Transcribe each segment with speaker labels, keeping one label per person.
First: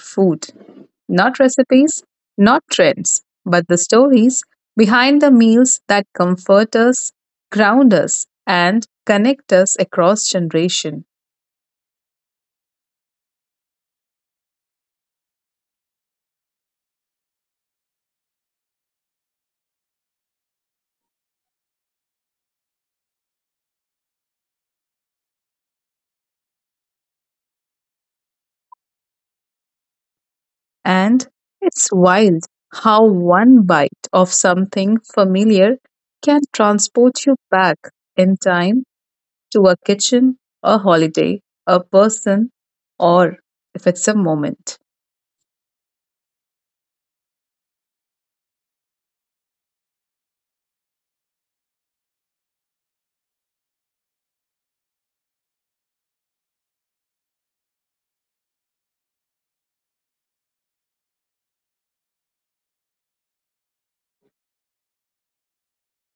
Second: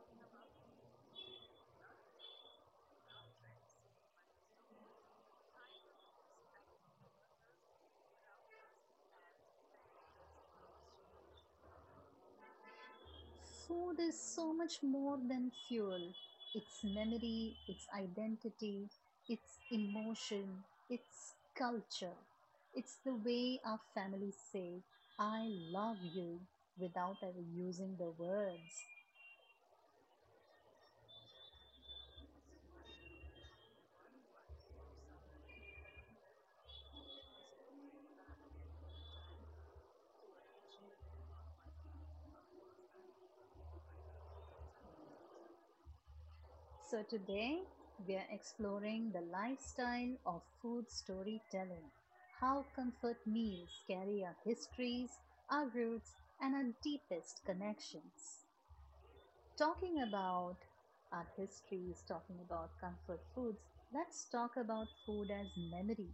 Speaker 1: food, not recipes, not trends, but the stories behind the meals that comfort us, ground us, and connect us across generation.
Speaker 2: Food is so much more than fuel. It's memory, it's identity, it's emotion, it's culture. It's the way our families say, I love you, without ever using the words.
Speaker 1: And it's wild how one bite of something familiar can transport you back in time to a kitchen, a holiday, a person, or if it's a moment.
Speaker 2: So today, we are exploring the lifestyle of food storytelling. How comfort meals carry our histories, our roots, and our deepest connections. Talking about art histories, talking about comfort foods, let's talk about food as memory.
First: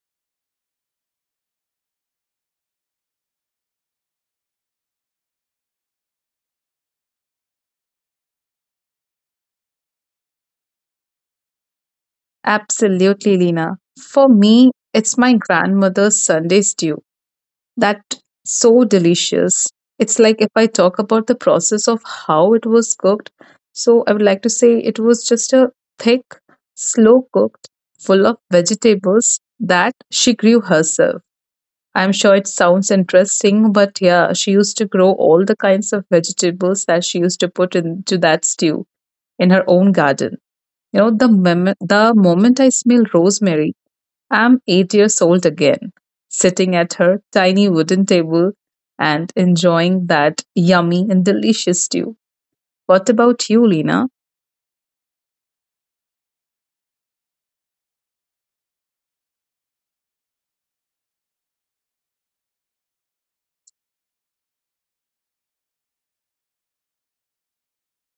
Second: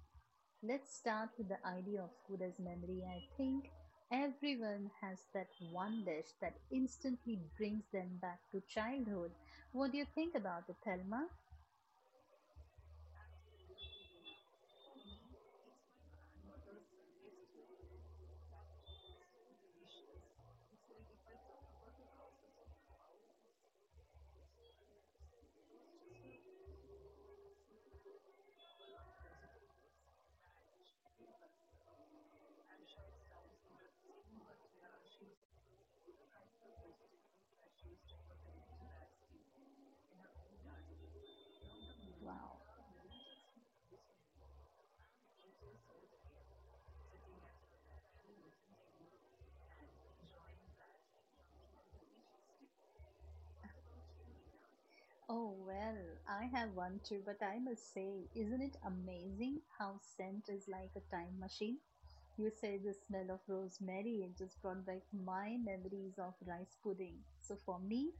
Speaker 2: Let's start with the idea of food as memory. I think everyone has that one dish that instantly brings them back to childhood. What do you think about it, Thelma?
Speaker 1: Absolutely, Lena. For me, it's my grandmother's Sunday stew. That so delicious. It's like if I talk about the process of how it was cooked, so I would like to say it was just a thick, slow cooked, full of vegetables that she grew herself. I'm sure it sounds interesting, but yeah, she used to grow all the kinds of vegetables that she used to put into that stew in her own garden. You know, the
Speaker 2: Wow.
Speaker 1: moment I smell rosemary, I'm 8 years old again, sitting at her tiny wooden table and enjoying that yummy and delicious stew. What about you, Lena?
Speaker 2: Oh, well, I have one too, but I must say, isn't it amazing how scent is like a time machine? You say the smell of rosemary, it just brought back my memories of rice pudding. So for me,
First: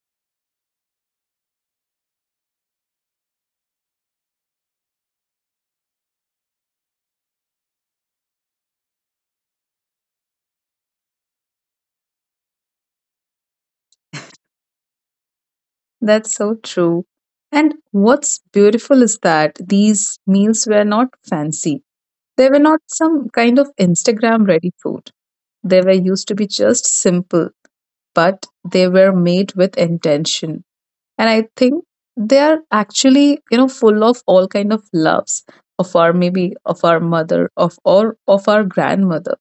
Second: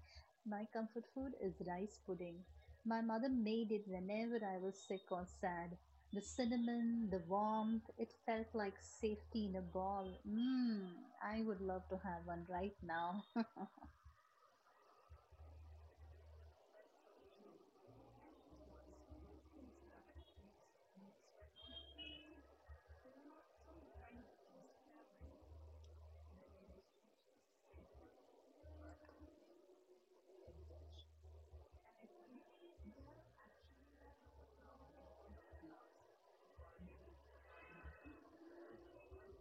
Speaker 2: my comfort food is rice pudding. My mother made it whenever I was sick or sad. The cinnamon, the warmth, it felt like safety in a ball. Mmm, I would love to have one right now.
Speaker 1: That's so true. And what's beautiful is that these meals were not fancy. They were not some kind of Instagram ready food. They were used to be just simple, but they were made with intention. And I think they are actually, you know, full of all kind of loves of our maybe of our mother, of or of our grandmother.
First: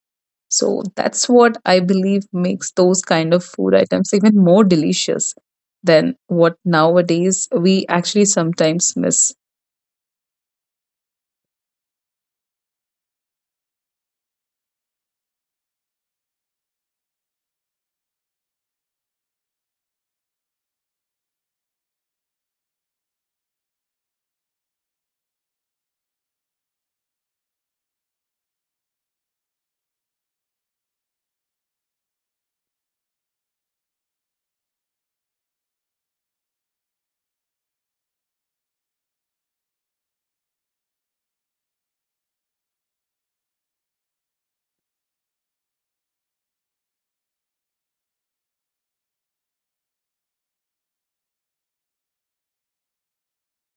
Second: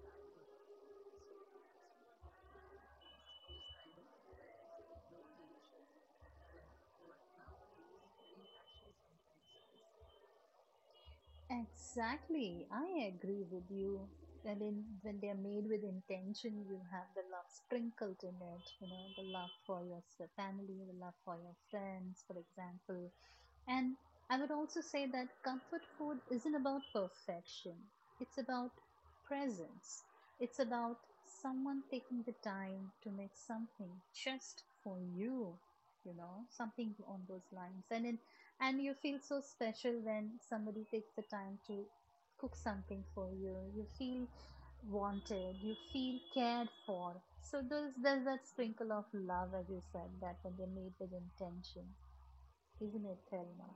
Speaker 1: So that's what I believe makes those kind of food items even more delicious than what nowadays we actually sometimes miss.
Speaker 2: Exactly. I agree with you that when they are made with intention, you have the love sprinkled in it, the love for your family, the love for your friends, for example. And I would also say that comfort food isn't about perfection, it's about presence. It's about someone taking the time to make something just for you, something on those lines. And you feel so special when somebody takes the time to cook something for you. You feel wanted, you feel cared for. So there's that sprinkle of love, as you said, that when they're made with intention, isn't it, Thelma?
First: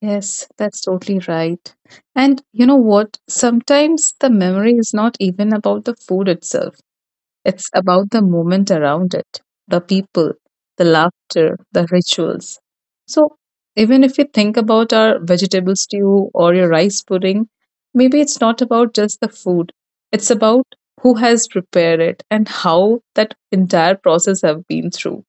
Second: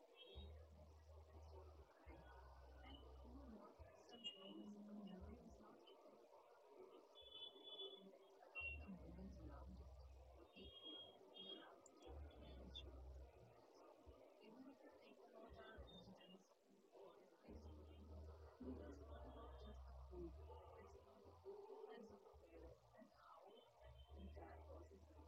Speaker 1: Yes, that's totally right. And you know what? Sometimes the memory is not even about the food itself. It's about the moment around it, the people, the laughter, the rituals. So, even if we think about our vegetable stew or your rice pudding, maybe it's not about just the food. It's about who has prepared it and how that entire process have been through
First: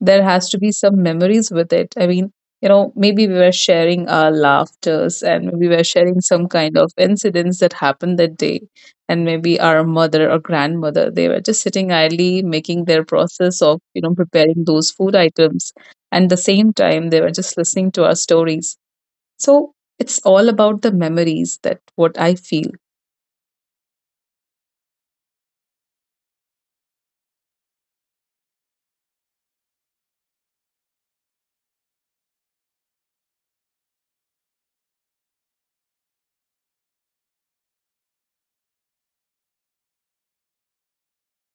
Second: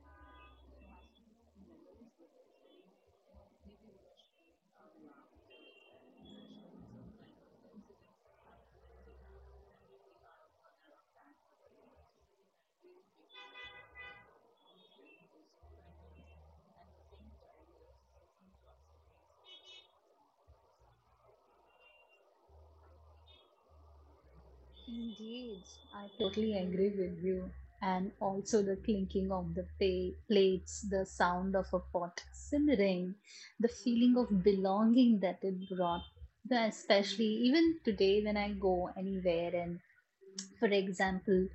Speaker 1: there has to be some memories with it. I mean, you know, maybe we were sharing our laughters and maybe we were sharing some kind of incidents that happened that day. And maybe our mother or grandmother, they were just sitting idly making their process of, you know, preparing those food items. And the same time, they were just listening to our stories. So it's all about the memories that what I feel.
Speaker 2: Indeed, I totally agree with you. And also the clinking of the plates, the sound of a pot simmering, the feeling of belonging that it brought. Especially even today, when I go anywhere and, for example,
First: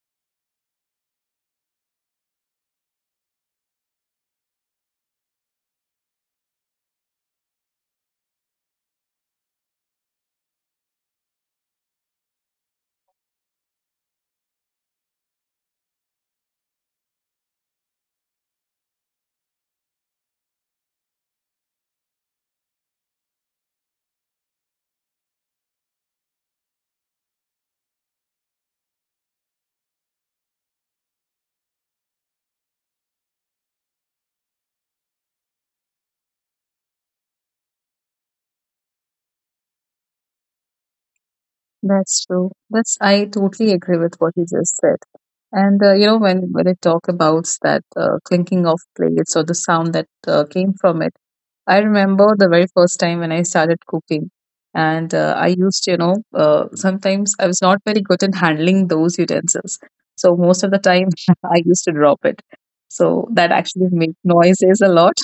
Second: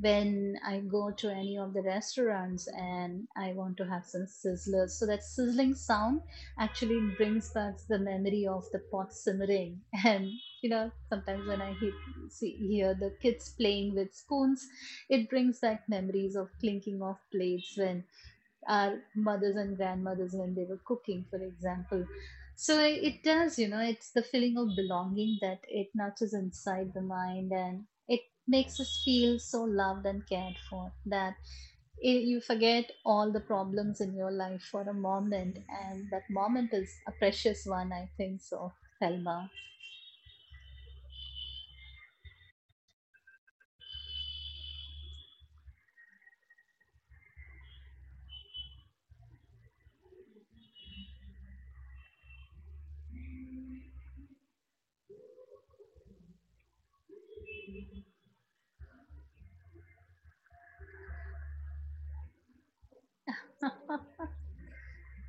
Speaker 2: when I go to any of the restaurants and I want to have some sizzlers, so that sizzling sound actually brings back the memory of the pot simmering. And sometimes when I hear the kids playing with spoons, it brings back memories of clinking of plates when our mothers and grandmothers when they were cooking, for example. So it does, it's the feeling of belonging that it nurtures inside the mind and it makes us feel so loved and cared for that you forget all the problems in your life for a moment. And that moment is a precious one, I think so, Thelma.
Speaker 1: That's true. That's I totally agree with what you just said. And you know, when it talk about that clinking of plates or the sound that came from it, I remember the very first time when I started cooking, and I used, you know, sometimes I was not very good in handling those utensils, so most of the time I used to drop it. So that actually made noises a lot.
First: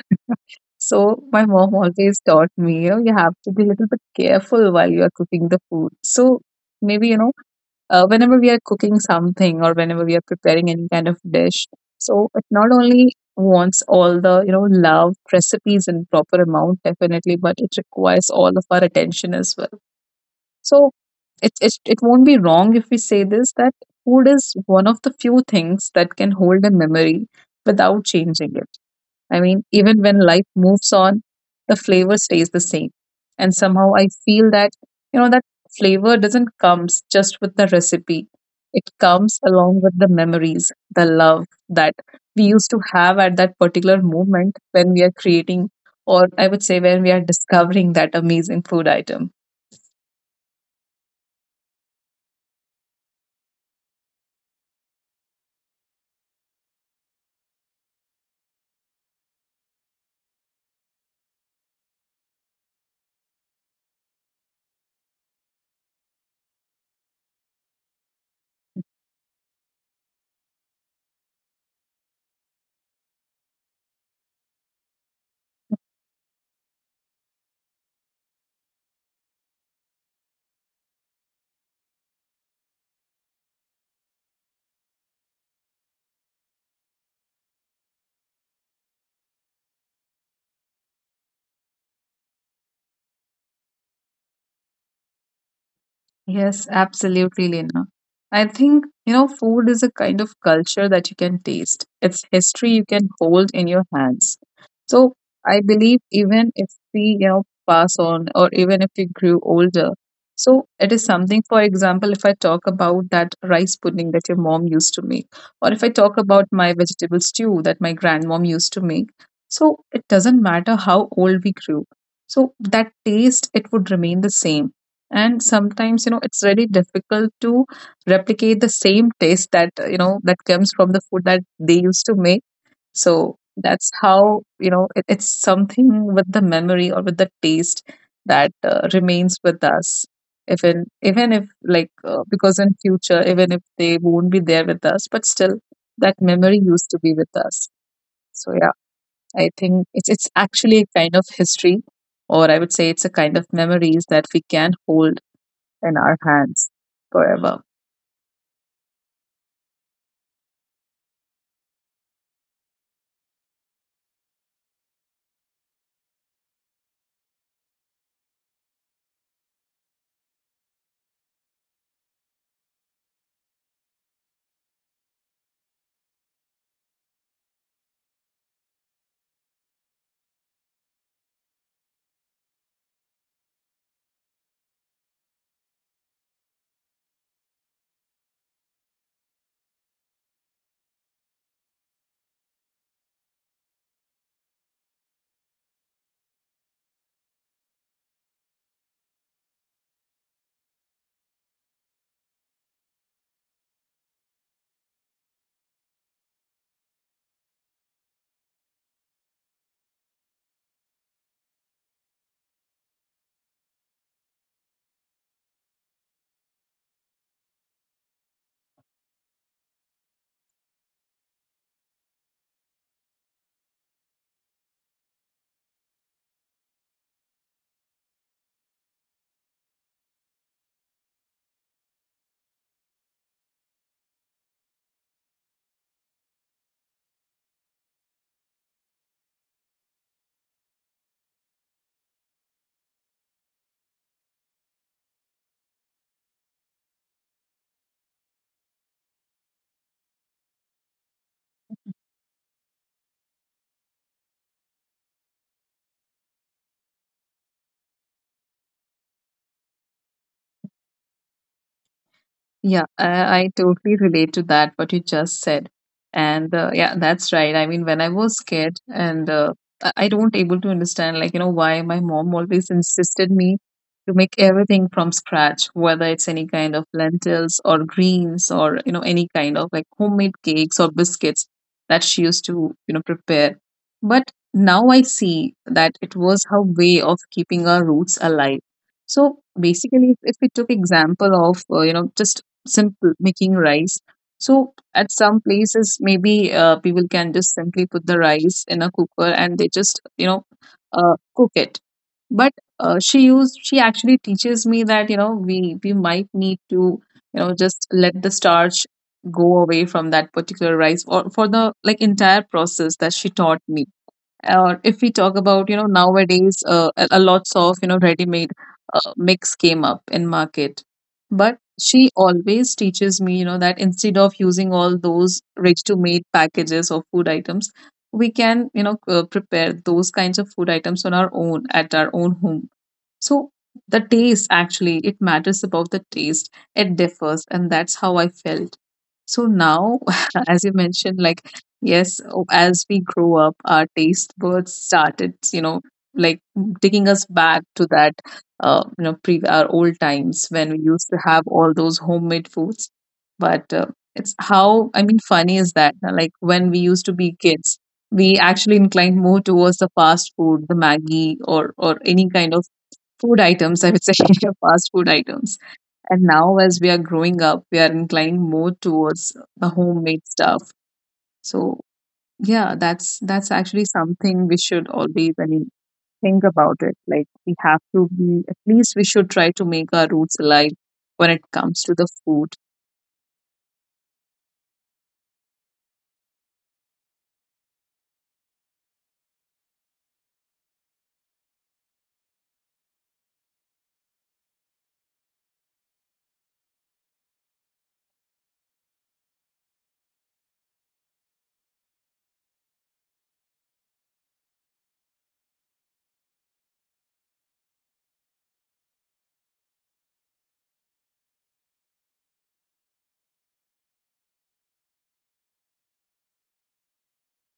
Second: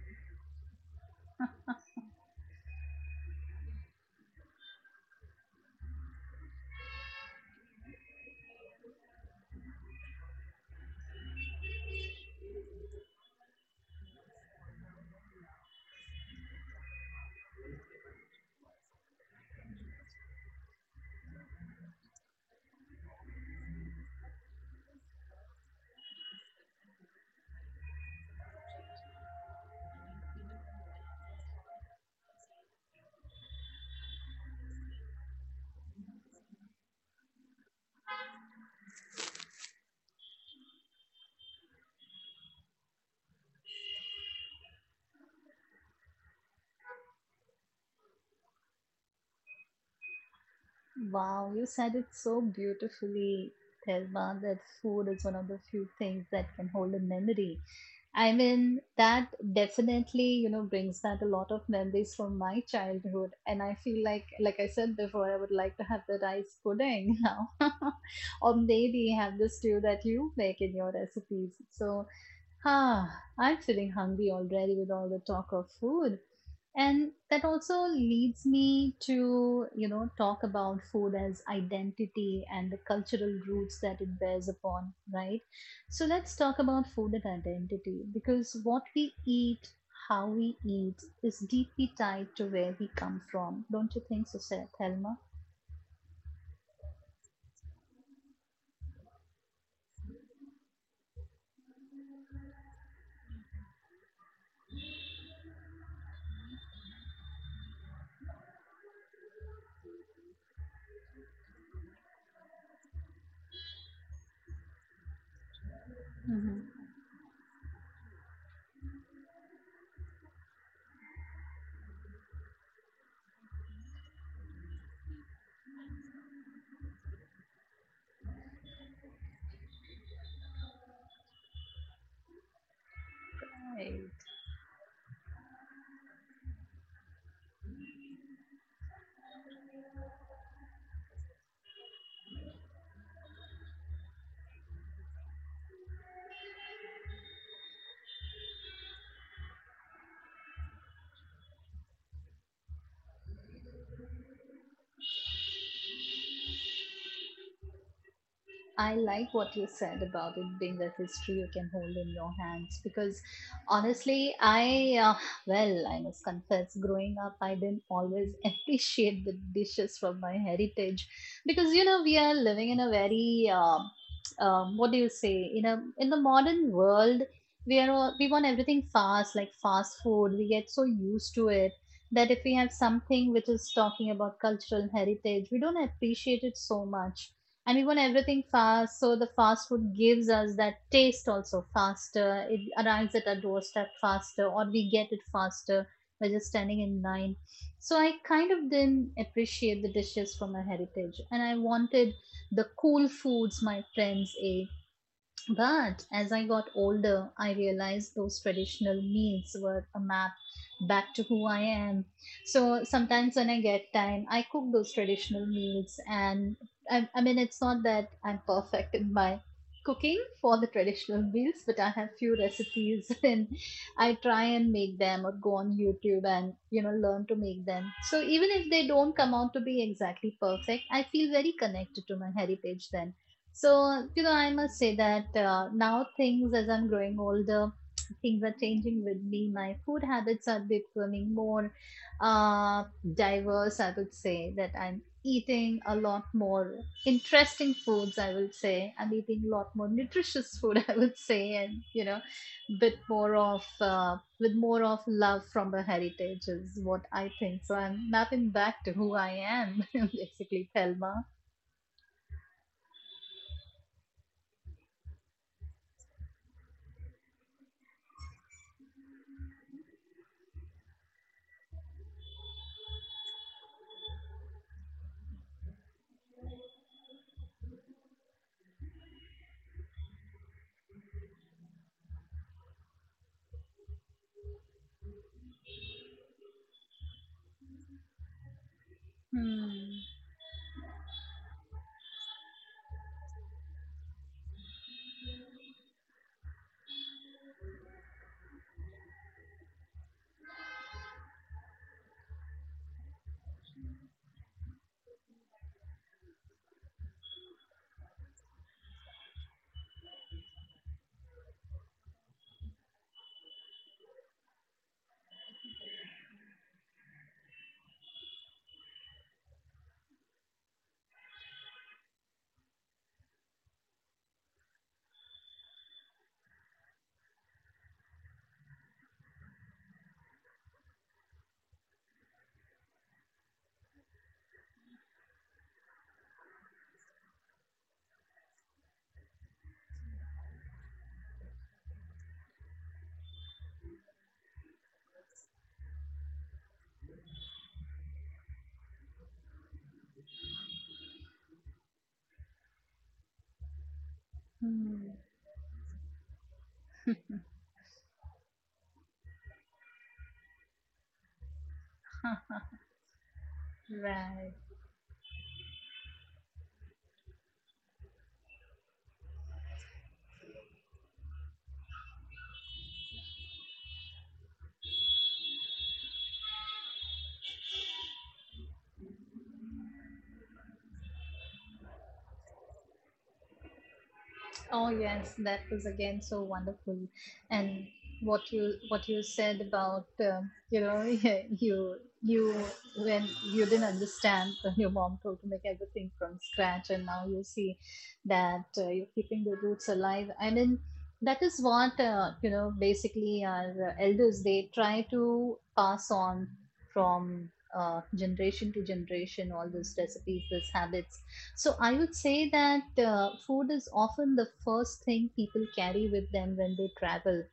Speaker 1: So my mom always taught me, you know, you have to be a little bit careful while you are cooking the food. So maybe, you know, whenever we are cooking something or whenever we are preparing any kind of dish, so it not only wants all the, you know, love, recipes in proper amount, definitely, but it requires all of our attention as well. So it won't be wrong if we say this, that food is one of the few things that can hold a memory without changing it. I mean, even when life moves on, the flavor stays the same. And somehow I feel that, you know, that flavor doesn't come just with the recipe. It comes along with the memories, the love that we used to have at that particular moment when we are creating, or I would say when we are discovering that amazing food item.
Speaker 2: Wow, you said it so beautifully, Thelma, that food is one of the few things that can hold a memory. I mean, that definitely, brings back a lot of memories from my childhood. And I feel like I said before, I would like to have the rice pudding now. Or maybe have the stew that you make in your recipes. So, ah, I'm feeling hungry already with all the talk of food. And that also leads me to, talk about food as identity and the cultural roots that it bears upon, right? So let's talk about food and identity because what we eat, how we eat, is deeply tied to where we come from. Don't you think so, Seth, Helma?
Speaker 1: Yes, absolutely, Lena. I think, you know, food is a kind of culture that you can taste. It's history you can hold in your hands. So I believe even if we, you know, pass on or even if we grew older, so it is something, for example, if I talk about that rice pudding that your mom used to make, or if I talk about my vegetable stew that my grandmom used to make, so it doesn't matter how old we grew. So that taste, it would remain the same, and sometimes you know it's really difficult to replicate the same taste that you know that comes from the food that they used to make, so that's
Speaker 2: Mhm.
Speaker 1: how you know it's something with the memory or with the taste that remains with us, even if like because in future even if they won't be there with us, but still that memory used to be with us. So yeah, I think it's actually a kind of history, or I would say it's a kind of memories that we can hold in our hands forever.
Speaker 2: I like what you said about it being a history you can hold in your hands because, honestly, well, I must confess, growing up, I didn't always appreciate the dishes from my heritage because, we are living in a very, what do you say, in a in the modern world, we want everything fast, like fast food. We get so used to it that if we have something which is talking about cultural heritage, we don't appreciate it so much, and we want everything fast. So the fast food gives us that taste also faster, it arrives at our doorstep faster, or we get it faster by just standing in line. So I kind of didn't appreciate the dishes from my heritage and I wanted the cool foods my friends ate, but as I got older, I realized those traditional meals were a map back to who I am. So sometimes when I get time, I cook those traditional meals. And I mean, it's not that I'm perfect in my cooking for the traditional meals, but I have few recipes and I try and make them or go on YouTube and, learn to make them. So even if they don't come out to be exactly perfect, I feel very connected to my heritage then. So, I must say that, now things, as I'm growing older, things are changing with me. My food habits are becoming more, uh, diverse, I would say, that I'm eating a lot more interesting foods, I would say. I'm eating a lot more nutritious food, I would say, and, with more of love from the heritage is what I think. So I'm mapping back to who I am, basically, Thelma.
Speaker 1: Yeah, I totally relate to that, what you just said. And yeah, that's right. I mean, when I was scared, and I don't able to understand, like, you know, why my mom always insisted me to make everything from scratch, whether it's any kind of lentils or greens or, you know, any kind of like homemade cakes or biscuits that she used to, you know, prepare. But now I see that it was her way of keeping our roots alive. So
Speaker 2: Hmm.
Speaker 1: basically, if we took example of you know, just simple making rice, so at some places maybe people can just simply put the rice in a cooker and they just, you know, cook it. But she actually teaches me that you know we might need to, you know, just let the starch go away from that particular rice, or for the like entire process that she taught me. Or if we talk about, you know, nowadays, a lots of, you know, ready made mix came up in market. But she always teaches me, you know, that instead of using all those ready to made packages of food items, we can, you know, prepare those kinds of food items on our own at our own home. So the taste actually, it matters about the taste. It differs, and that's how I felt. So now, as you mentioned, like yes, as we grow up, our taste buds started, you know, like taking us back to that, you know, pre our old times when we used to have all those homemade foods. But it's how I
Speaker 2: Hmm.
Speaker 1: mean, funny is that like when we used to be kids, we actually inclined more towards the fast food, the Maggie, or any
Speaker 2: Huh.
Speaker 1: kind of food items, I would say,
Speaker 2: Right.
Speaker 1: fast food items. And now, as we are growing up, we are inclining more towards the homemade stuff. So, yeah, that's actually something we should always, I mean, think about it. Like, we have to be at least we should try to make our roots alive when it comes to the food.
Speaker 2: Oh yes, that was again so wonderful, and what you said about, you when you didn't understand when your mom told to make everything from scratch, and now you see that, you're keeping the roots alive. I mean, that is what, basically our, elders, they try to pass on from, generation to generation all those recipes, those habits. So I would say that, food is often the first thing people carry with them when they travel,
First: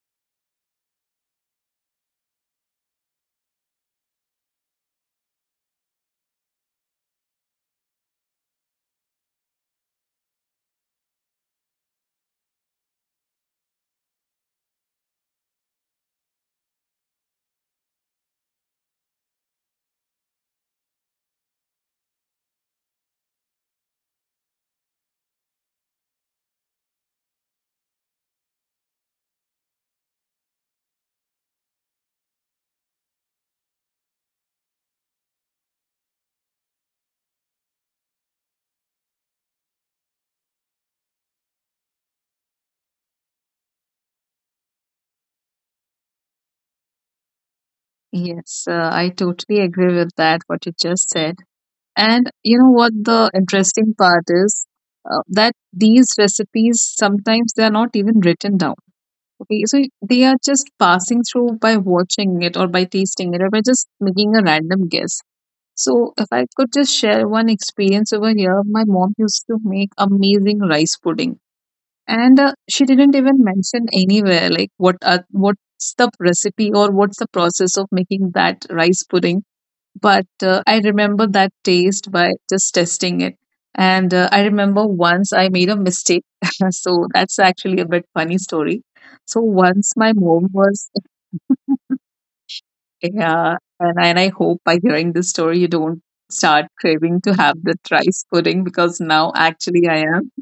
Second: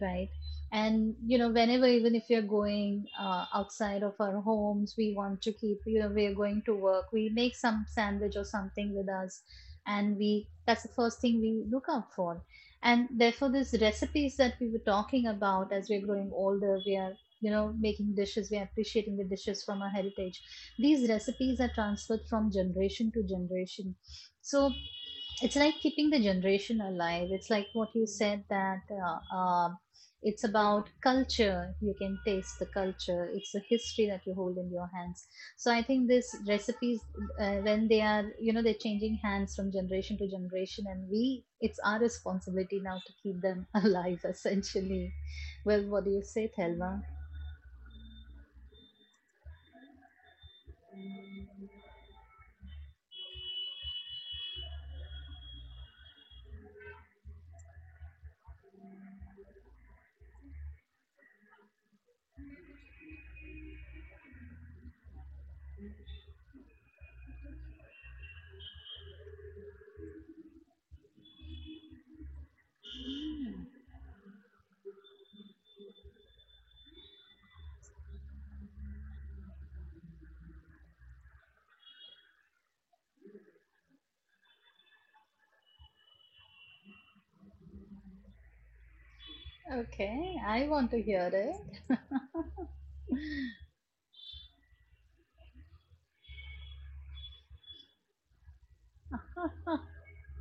Speaker 2: right? And, whenever, even if we are going, outside of our homes, we want to keep, we are going to work, we make some sandwich or something with us, and we that's the first thing we look out for. And therefore these recipes that we were talking about, as we're growing older, we are, making dishes, we are appreciating the dishes from our heritage. These recipes are transferred from generation to generation. So it's like keeping the generation alive. It's like what you said that, it's about culture. You can taste the culture. It's the history that you hold in your hands. So I think these recipes, when they're changing hands from generation to generation, and it's our responsibility now to keep them alive, essentially. Well, what do you say, Thelma?
Speaker 1: Yes, I totally agree with that. What you just said, and you know what the interesting part is, that these recipes sometimes they are not even written down. Okay, so they are just passing through by watching it or by tasting it or by just making a random guess. So, if I could just share one experience over here, my mom used to make amazing rice pudding, and she didn't even mention anywhere like what are, what's the recipe or what's the process of making that rice pudding, but I remember that taste by just testing it. And I remember once I made a mistake. So that's actually a bit funny story. So once my
Speaker 2: Okay,
Speaker 1: mom
Speaker 2: I
Speaker 1: was,
Speaker 2: want to hear it.
Speaker 1: yeah, and I hope by hearing this story, you don't start craving to have the rice pudding, because now actually I am.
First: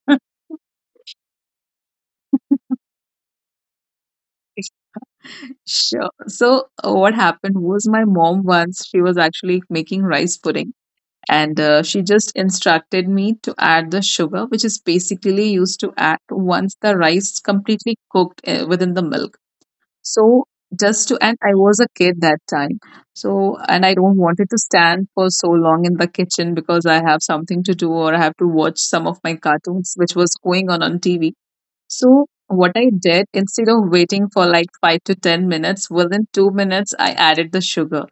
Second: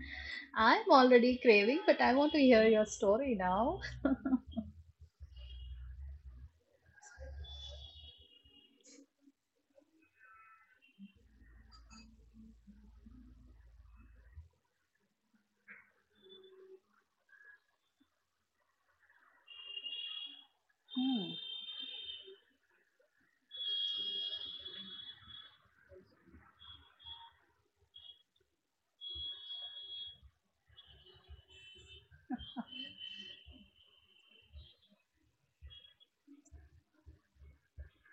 Speaker 2: I'm already craving, but I want to hear your story now.
Speaker 1: Sure. So what happened was my mom once she was actually making rice pudding, and she just instructed me to add the sugar which is basically used to add once the rice completely cooked within the milk. So just to, and
Speaker 2: Hmm.
Speaker 1: I was a kid that time. So and I don't wanted to stand for so long in the kitchen, because I have something to do or I have to watch some of my cartoons which was going on TV. So what I did, instead of waiting for like 5 to 10 minutes, within 2 minutes I added the sugar.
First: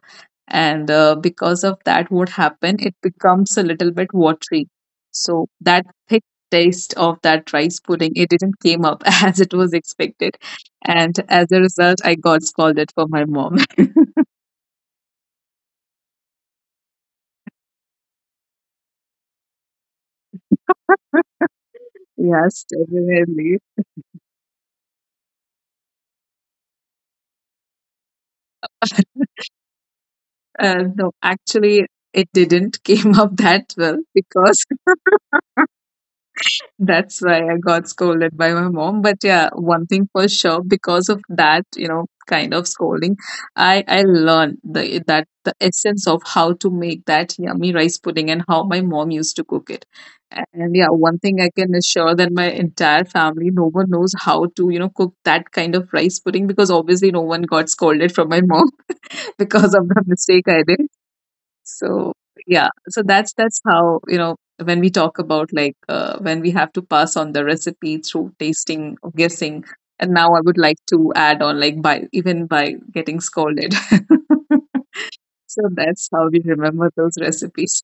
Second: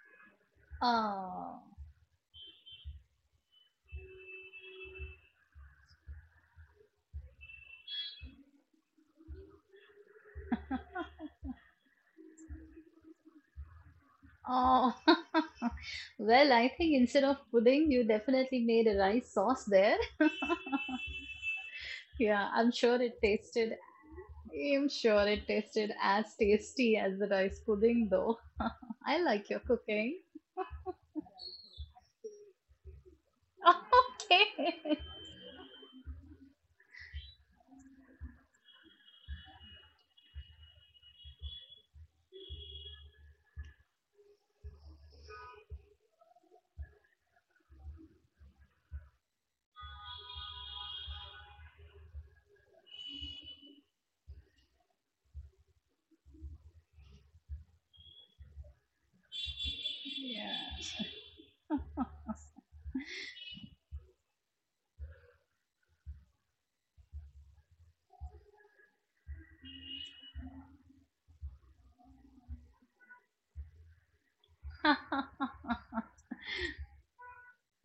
Speaker 1: And because
Speaker 2: Oh,
Speaker 1: of that, what happened, it becomes a little bit watery. So that thick taste of that rice pudding, it didn't came up as it was expected. And as a result, I got scolded for my mom.
Speaker 2: oh. Well, I think instead of pudding, you definitely made a rice sauce there. Yeah,
Speaker 1: Yes,
Speaker 2: I'm sure it
Speaker 1: definitely.
Speaker 2: tasted, I'm sure it tasted as tasty as the rice pudding, though. I like your cooking.
Speaker 1: No, actually, it didn't came up that well because
Speaker 2: Okay.
Speaker 1: that's why I got scolded by my mom. But yeah, one thing for sure, because of that, kind of scolding, I learned the that the essence of how to make that yummy rice pudding and how my mom used to cook it. And yeah, one thing I can assure that my entire family, no one knows how to, cook that kind of rice pudding because obviously no one got scolded from my mom because of the mistake
Speaker 2: Yeah.
Speaker 1: I did. So so that's how when we talk about, like, when we have to pass on the recipe through tasting or guessing. And now I would like to add on, like, by even by getting scolded. So that's how we remember those recipes.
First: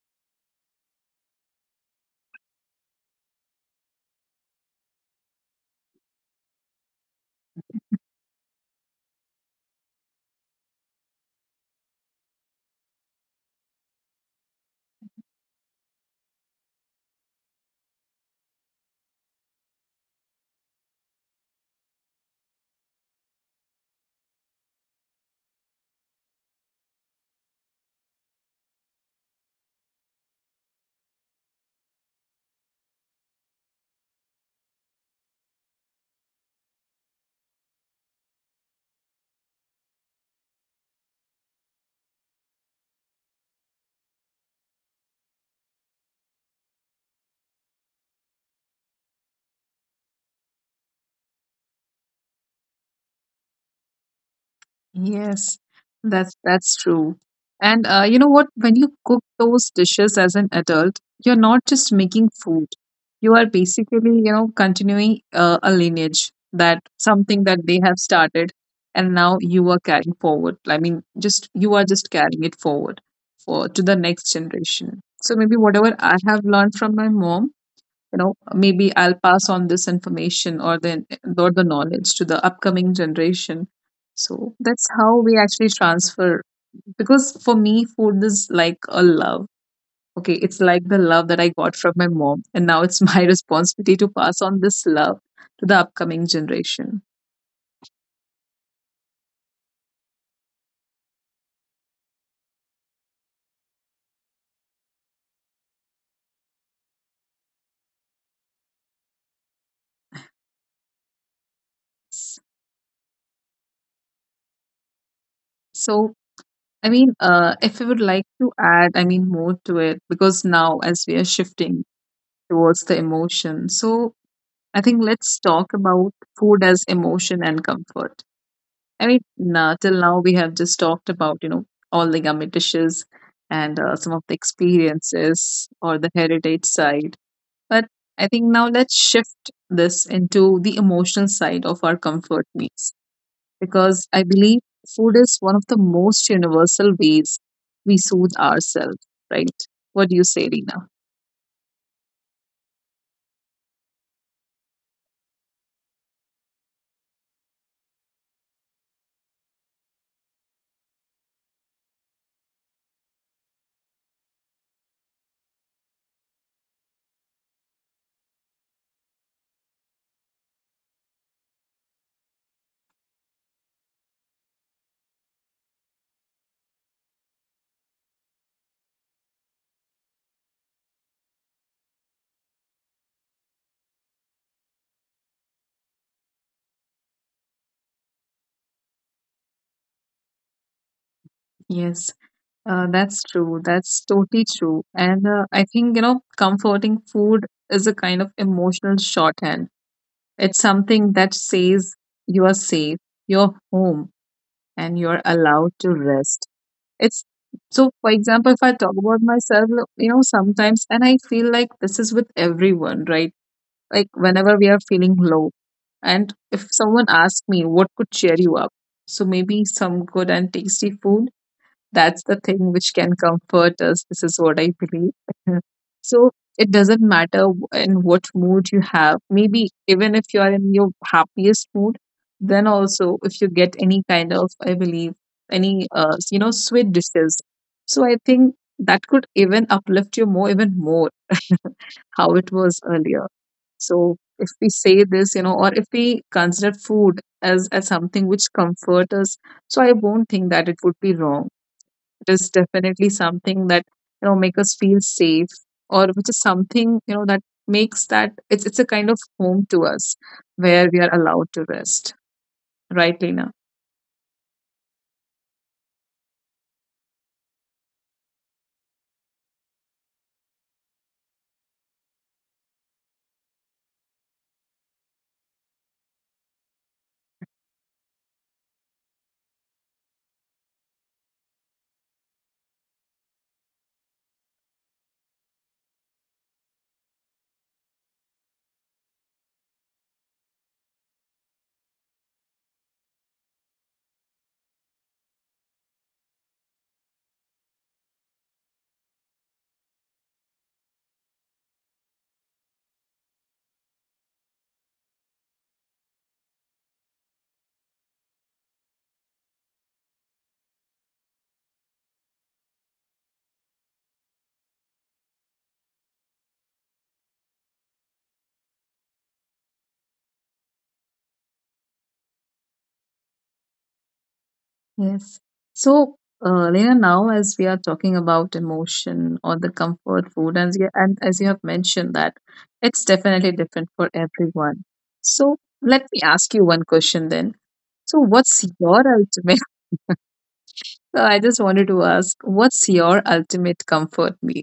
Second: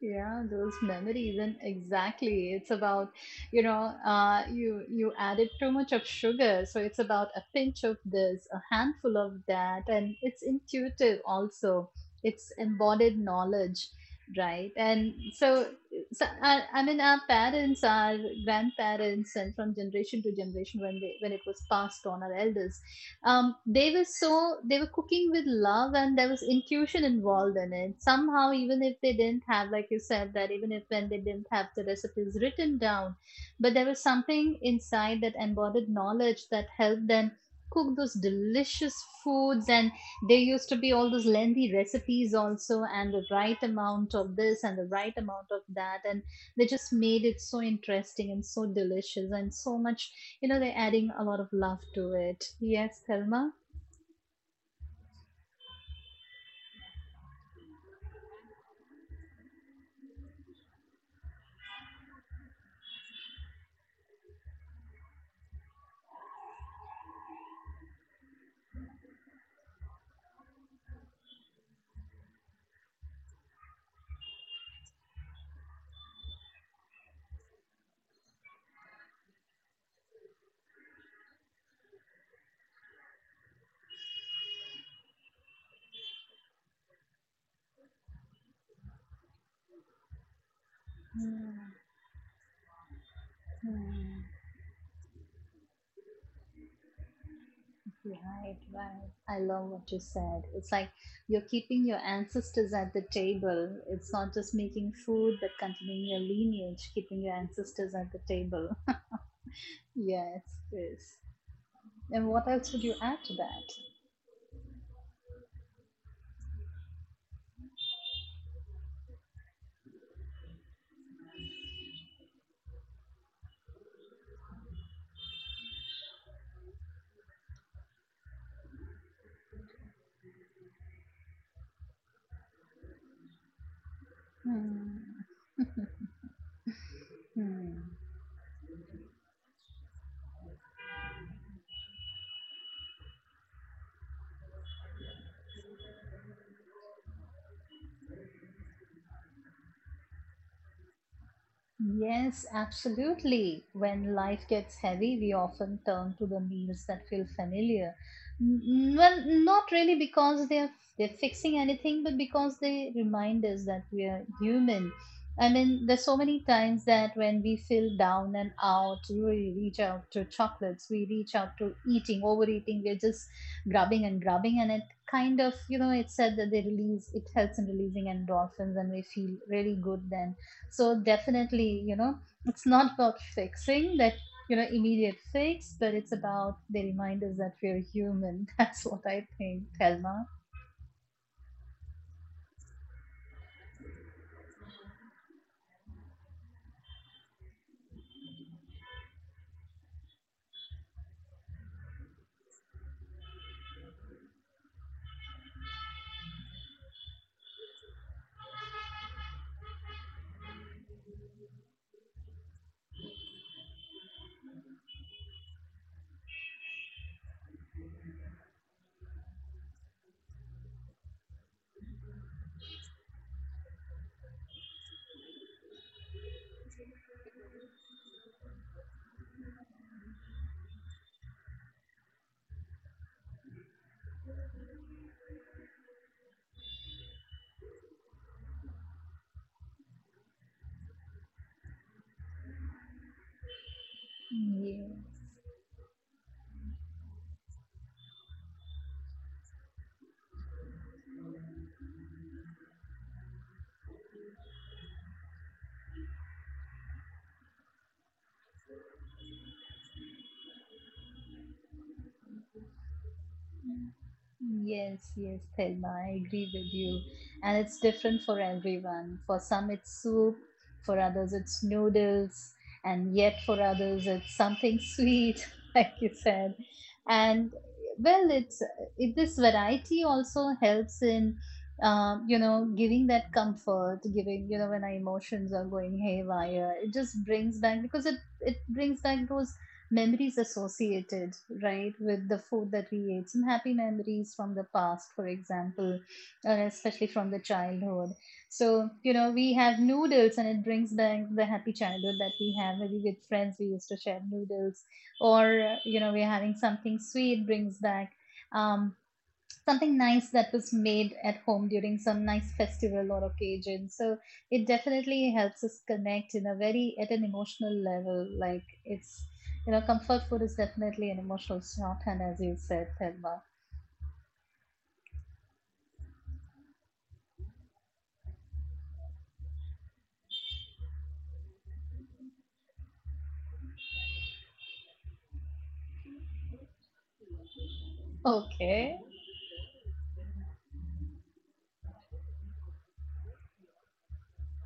Speaker 2: Yeah, those memories, and exactly. It's about, you added too much of sugar, so it's about a pinch of this, a handful of that, and it's intuitive also. It's embodied knowledge, right? And so, I mean, our parents, our grandparents, and from generation to generation, when they when it was passed on, our elders, they were cooking with love, and there was intuition involved in it somehow, even if they didn't have, like you said, that even if when they didn't have the recipes written down, but there was something inside, that embodied knowledge that helped them cook those delicious foods. And there used to be all those lengthy recipes also, and the right amount of this and the right amount of that, and they just made it so interesting and so delicious and so much, they're adding a lot of love to it. Yes, Thelma.
Speaker 1: Yes, that's true. And you know what? When you cook those dishes as an adult, you're not just making food. You are basically, you know, continuing a lineage, that something that they have started, and now you are carrying forward. I mean, just you are just carrying it forward for to the next generation. So maybe whatever I have learned from my mom, you know, maybe I'll pass on this information or the knowledge to the upcoming generation. So that's how we actually transfer, because for me food is like a love. Okay, it's like the love that I got
Speaker 2: Mm-hmm.
Speaker 1: from my mom, and now it's my responsibility to pass on this love to the upcoming generation.
Speaker 2: Right, right. I love what you said, it's like you're keeping your ancestors at the table. It's not just making food, but continuing your lineage, keeping your ancestors at the table. Yes. Yes. And what else would you add to that?
Speaker 1: So, I mean, if you would like to add, I mean, more to it, because now as we are shifting towards the emotion, so I think let's talk about food as emotion and comfort. I mean, na till now we have just talked about, you know, all the yummy dishes and some of the experiences or the heritage side.
Speaker 2: Mm-hmm.
Speaker 1: But I think now let's shift this into the emotional side of our comfort meals, because I believe food is one of the most universal ways we soothe ourselves, right? What do you say, Rina?
Speaker 2: Yes, absolutely. When life gets heavy, we often turn to the meals that feel familiar. Well, not really because they're fixing anything, but because they remind us that we are human. I mean, there's so many times that when we feel down and out, we reach out to chocolates, we reach out to eating, overeating, we're just grubbing and grubbing, and it kind of, it's said that they release, it helps in releasing endorphins, and we feel really good then so definitely, it's not about fixing that, immediate fix, but it's about the reminders that we're human. That's what I think, Thelma.
Speaker 1: Yes. That's true. That's totally true. And I think, you know, comforting food is a kind of emotional shorthand. It's something that says you are safe, you're home, and you're allowed to rest. It's so, for example, if I talk about myself, you know, sometimes, and I feel like this is with everyone, right? Like whenever we are feeling low, and if someone asks me what could cheer you up, so maybe some good and tasty food, that's the thing which can comfort us. This is what I believe. So it doesn't matter in what mood you have. Maybe even if you are in your happiest mood, then also if you get any kind of, I believe, any you know, sweet dishes. So I think that could even uplift you more, even more how it was earlier. So if we
Speaker 2: Yeah.
Speaker 1: say this, you know, or if we consider food as something which comfort us, so I won't think that it would be wrong. It is definitely something that, you know, make us feel safe, or which is something, you know, that makes that it's a kind of home to us where we are allowed to rest, right, Lena?
Speaker 2: Yes, yes, Thelma, I agree with you. And it's different for everyone. For some, it's soup, for others, it's noodles, and yet for others, it's something sweet, like you said. And well, this variety also helps in, giving that comfort, giving, when our emotions are going haywire, it just brings back because it brings back those memories associated, right, with the food that we ate. Some happy memories from the past, for example, or especially from the childhood. So, we have noodles and it brings back the happy childhood that we have. Maybe with friends, we used to share noodles, or, we're having something sweet, brings back. Um, something nice that was made at home during some nice festival or occasion so it definitely helps us connect in a very at an emotional level like it's comfort food is definitely an emotional shorthand as you said, Thelma.
Speaker 1: Yes. So, Lena, now as we are talking about emotion or the comfort food, and as you have mentioned that it's definitely different for everyone, so let me ask you one question then. So what's
Speaker 2: Okay.
Speaker 1: your ultimate I just wanted to ask, what's your ultimate comfort meal?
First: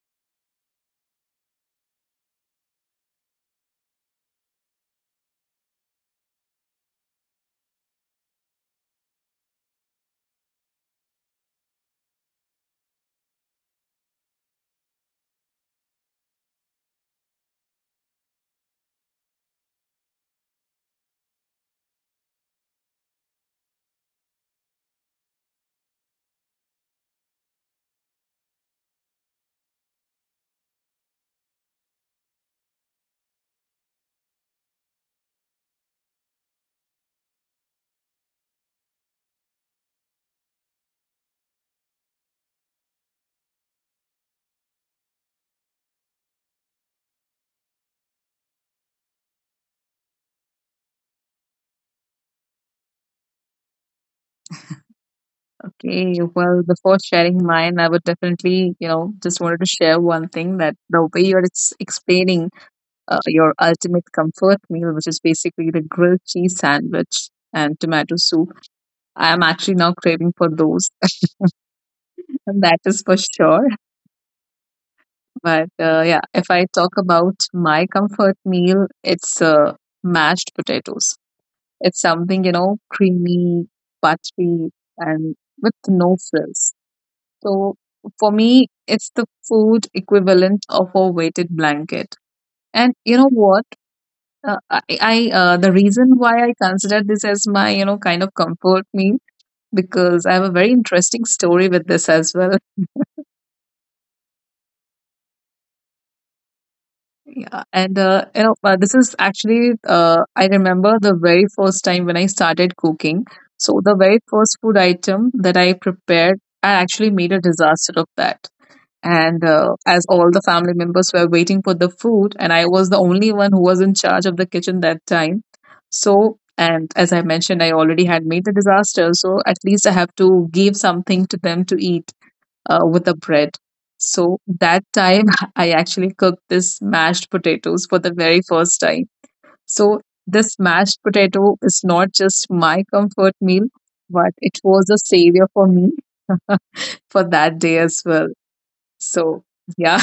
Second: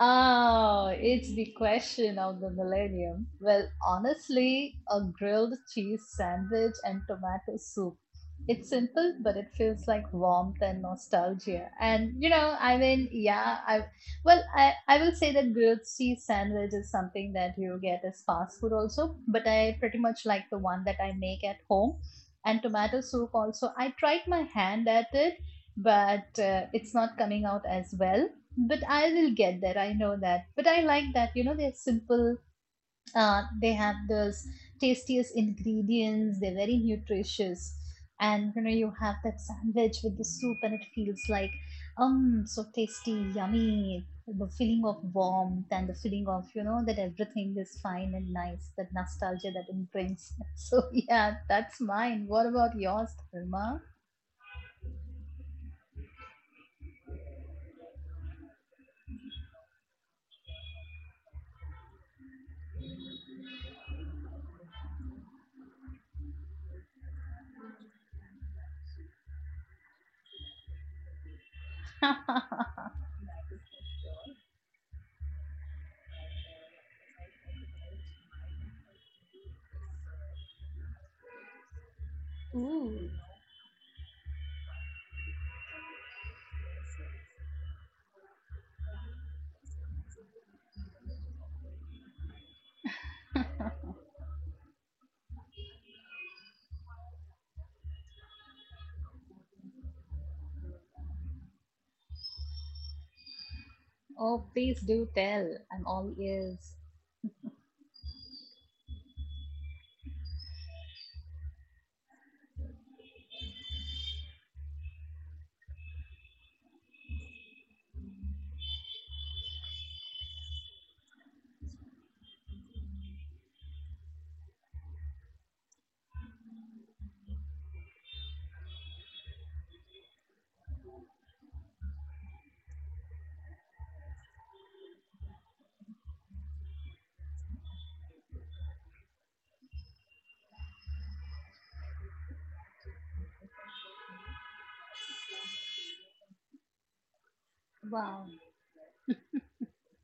Speaker 2: Oh, it's the question of the millennium. Well, honestly, a grilled cheese sandwich and tomato soup. It's simple, but it feels like warmth and nostalgia. And you know, I mean, yeah, I well, I will say that grilled cheese sandwich is something that you get as fast food also, but I pretty much like the one that I make at home. And tomato soup also. I tried my hand at it, but it's not coming out as well but I will get there. I know that. But I like that. You know, they're simple. They have those tastiest ingredients. They're very nutritious, and you know, you have that sandwich with the soup, and it feels like so tasty, yummy. The feeling of warmth and the feeling of you know that everything is fine and nice. That nostalgia that it brings. So yeah, that's mine. What about yours, Dharma?
Speaker 1: Okay, well, before sharing mine, I would definitely, you know, just wanted to share one thing, that the way you're explaining your ultimate comfort meal, which is basically the grilled cheese sandwich and tomato soup, I am actually now craving for those, and that is for sure. But yeah, if I talk about my comfort meal, it's mashed potatoes. It's something, you know, creamy, buttery, and with no frills. So for me, it's the food equivalent of a weighted blanket. And you know what? I The reason why I consider this as my, you know, kind of comfort meal, because I have a very interesting story with this as well.
Speaker 2: Oh, please do tell. I'm all ears.
Speaker 1: Yeah, and you know, this is actually I remember the very first time when I started cooking. So the very first food item that I prepared, I actually made a disaster of that. And as all the family members were waiting for the food, and I was the only one who was in charge of the kitchen that time. So, and as I mentioned, I already had made the disaster, so at least I have to give something to them to eat with the bread. So that time I actually cooked this mashed potatoes for the very first time. So this mashed potato is not just my comfort meal, but it was a savior for me for that day as
Speaker 2: Wow.
Speaker 1: well. So yeah.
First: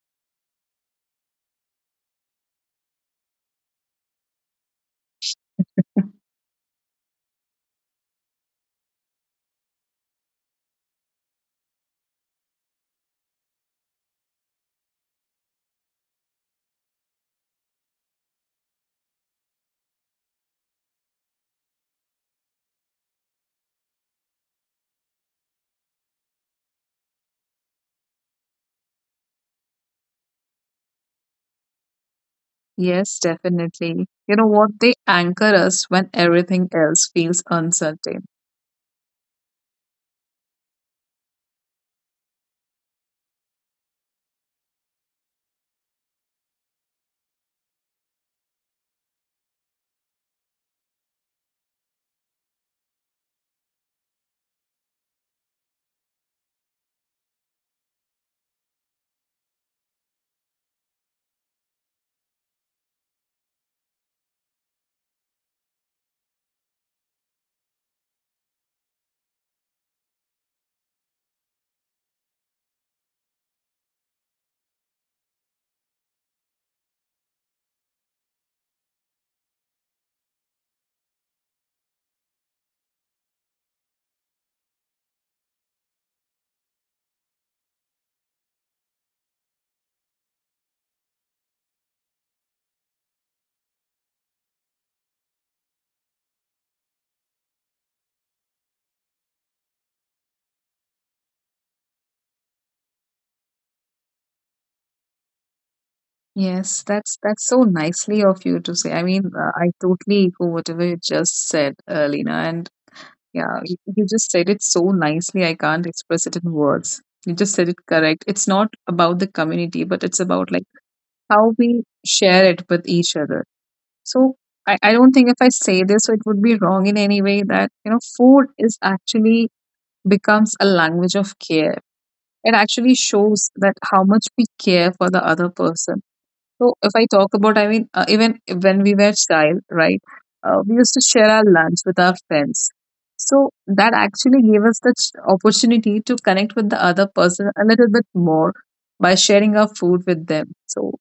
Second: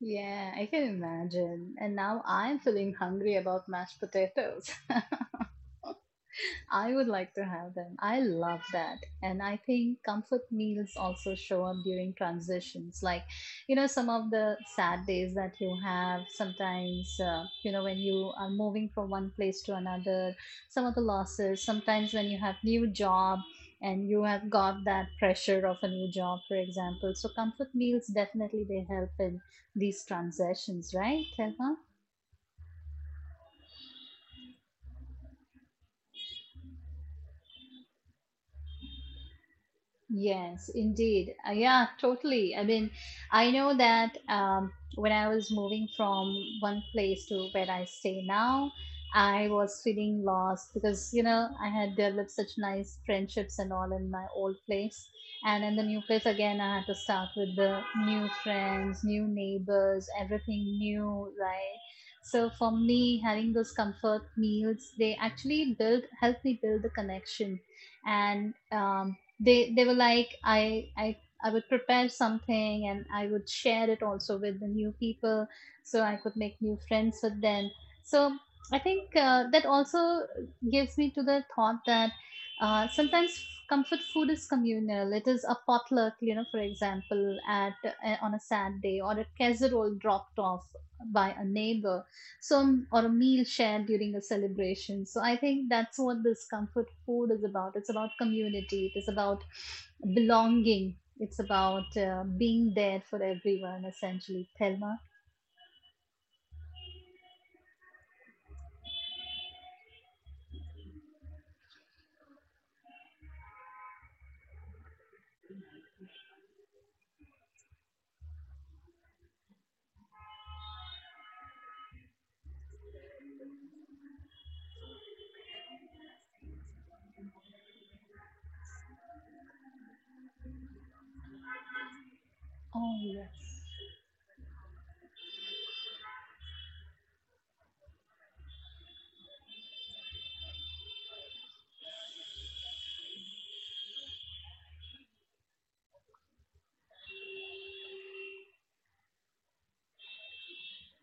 Speaker 2: Yeah, I can imagine. And now I'm feeling hungry about mashed potatoes. I would like to have them. I love that. And I think comfort meals also show up during transitions. Like, you know, some of the sad days that you have, sometimes, you know, when you are moving from one place to another, some of the losses, sometimes when you have new job and you have got that pressure of a new job, for example. So comfort meals definitely they help in these transitions, right, Thelma?
Speaker 1: Yes, definitely. You know what? They anchor us when everything else feels uncertain.
Speaker 2: Yes, indeed. Yeah, totally. I mean, I know that when I was moving from one place to where I stay now, I was feeling lost because, you know, I had developed such nice friendships and all in my old place. And in the new place, again, I had to start with the new friends, new neighbors, everything new, right? So for me, having those comfort meals, they actually build, help me build the connection and they were like I would prepare something and I would share it also with the new people so I could make new friends with them. So I think that also gives me to the thought that sometimes comfort food is communal. It is a potluck, you know, for example, at on a sad day or a casserole dropped off by a neighbor some or a meal shared during a celebration so I think that's what this comfort food is about, it's about community, it is about belonging, it's about being there for everyone essentially, Thelma.
Speaker 1: Yes, that's so nicely of you to say. I mean, I totally echo whatever you just said, Lina. And yeah, you just said it so nicely. I can't express it in words. You just said it correct. It's not about the community, but it's about like how we share it with each other. So I don't think if I say this, it would be wrong in any way that, you know, food is actually becomes a language of care. It actually
Speaker 2: Oh,
Speaker 1: shows
Speaker 2: yes.
Speaker 1: that how much we care for the other person. So if I talk about, I mean, even when we were child, right, we used to share our lunch with our friends. So that actually gave us the opportunity to connect with the other person a little bit more by sharing our food with them. So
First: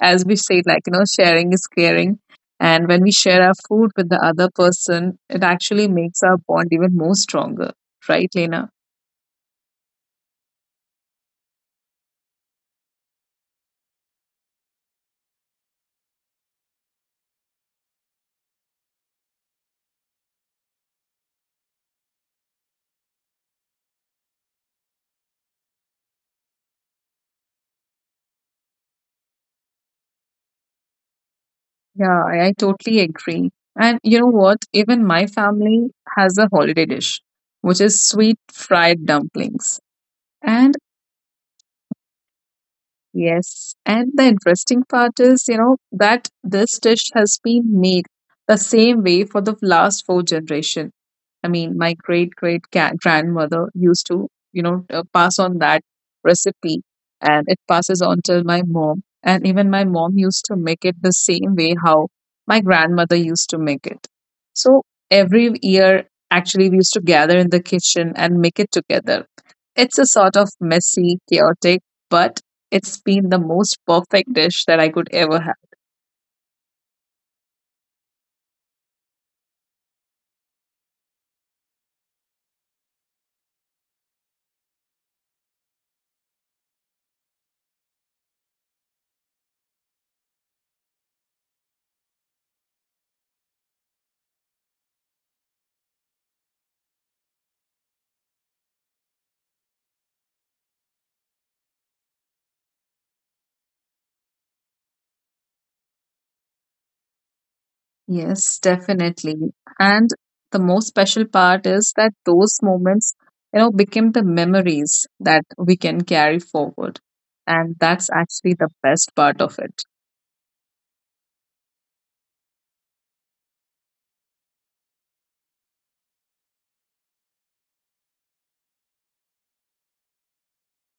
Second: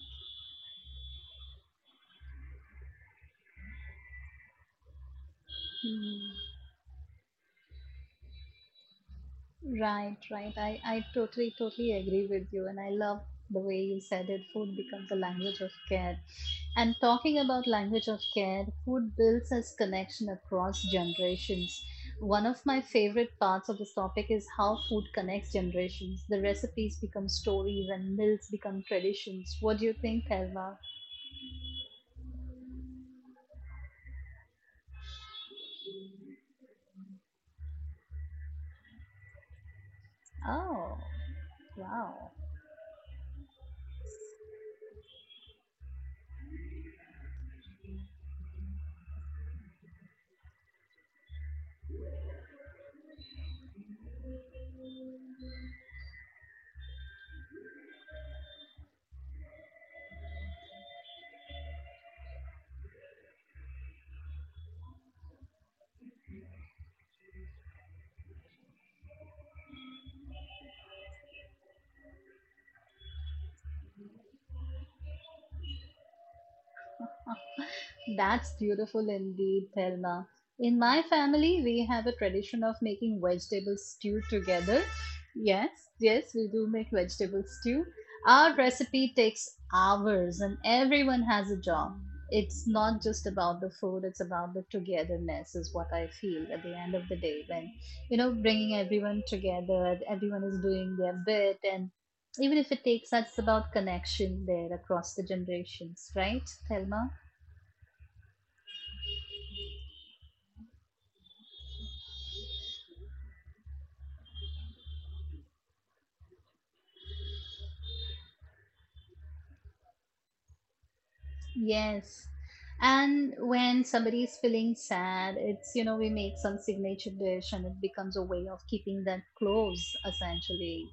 Speaker 1: as we say, like, you know, sharing is caring. And when we share our food with the other person, it actually makes our
Speaker 2: Hmm.
Speaker 1: bond even more stronger, right, Lena?
Speaker 2: Right, right. I totally, totally agree with you. And I love the way you said it. Food becomes a language of care. And talking about language of care, food builds us connection across generations. One of my favorite parts of this topic is how food connects generations. The recipes become stories and meals become traditions. What do you think, Thelma?
Speaker 1: Yeah, I totally agree. And you know what? Even my family has a holiday dish, which is sweet fried dumplings. And
Speaker 2: Oh, wow.
Speaker 1: yes, and the interesting part is, you know, that this dish has been made the same way for the last four generation. I mean, my great great grandmother used to, you know, pass on that recipe, and it passes on to my mom, and even my mom used to make it the same way how my grandmother used to make it. So every year, actually, we used to gather in the kitchen and make it together. It's a sort of messy, chaotic, but it's been the most perfect dish that I could ever have.
Speaker 2: That's beautiful indeed, Thelma. In my family, we have a tradition of making vegetable stew together. Yes, yes, we do make vegetable stew. Our recipe takes hours and everyone has a job. It's not just about the food, it's about the togetherness, is what I feel at the end of the day when, you know, bringing everyone together, everyone is doing their bit, and even if it takes us, it's about connection there across the generations, right, Thelma?
Speaker 1: Yes, definitely. And the most special part is that those moments, you know, became the memories that we can carry forward. And that's actually the best part of it.
Speaker 2: Yes. And when somebody is feeling sad, it's, you know, we make some signature dish and it becomes a way of keeping that close, essentially.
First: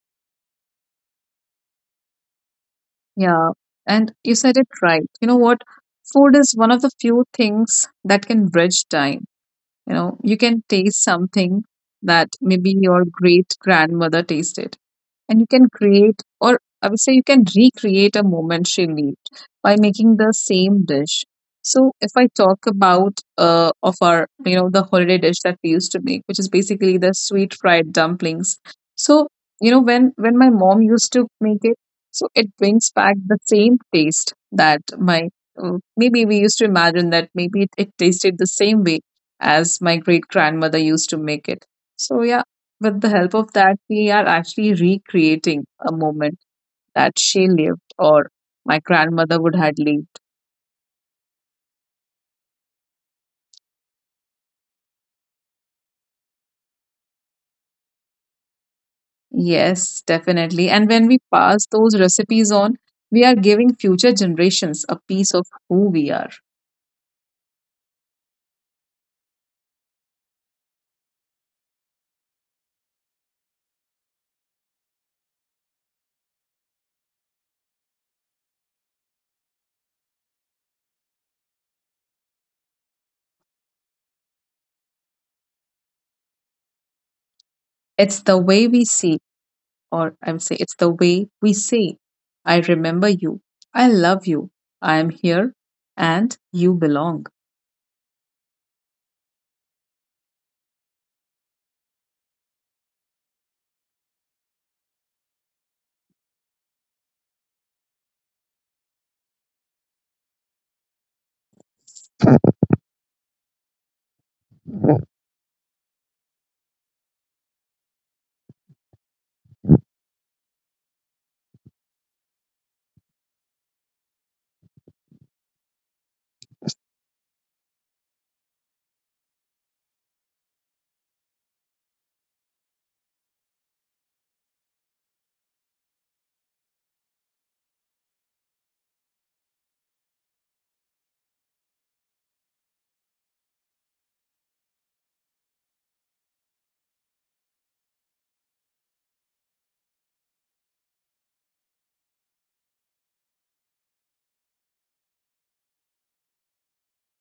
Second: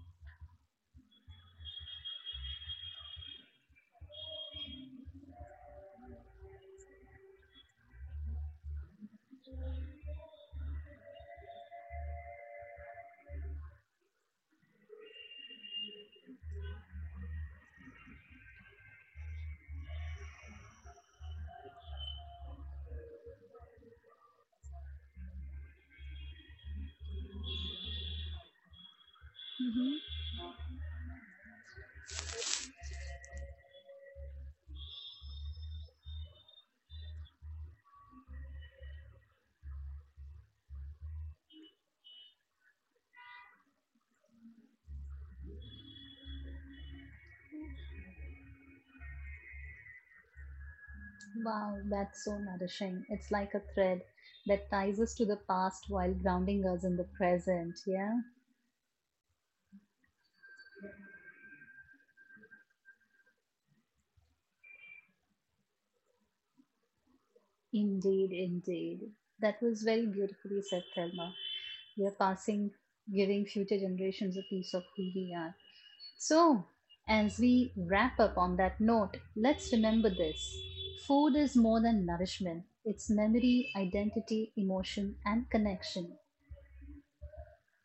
Speaker 1: Yeah. And you said it right. You know what? Food is one of the few things that can bridge time. You know, you can taste something that maybe your great grandmother tasted, and you can create, or I would say, you can recreate a moment she lived by making the same dish. So if I talk about of our, you know, the holiday dish that we used to make, which is basically the sweet fried dumplings, so you know
Speaker 2: Hmm.
Speaker 1: when my mom used to make it, so it brings back the same taste that my maybe we used to imagine that maybe it tasted the same way as my great grandmother used to make it. So yeah, with the help of that, we are actually recreating a moment that she lived, or my grandmother would had lived.
Speaker 2: Wow, that's so nourishing. It's like a thread that ties us to the past while grounding us in the present. Yeah,
Speaker 1: Yes, definitely. And when we pass those recipes on, we are giving future generations a piece of who we are.
Speaker 2: indeed, indeed. That was very beautifully said, Thelma. We are passing, giving future generations a piece of who we are. So, as we wrap up on that note, let's remember this food is more than nourishment, it's memory, identity, emotion, and connection.
Speaker 1: It's the way we see, or I am say, it's the way we say, I remember you, I love you, I am here, and you belong.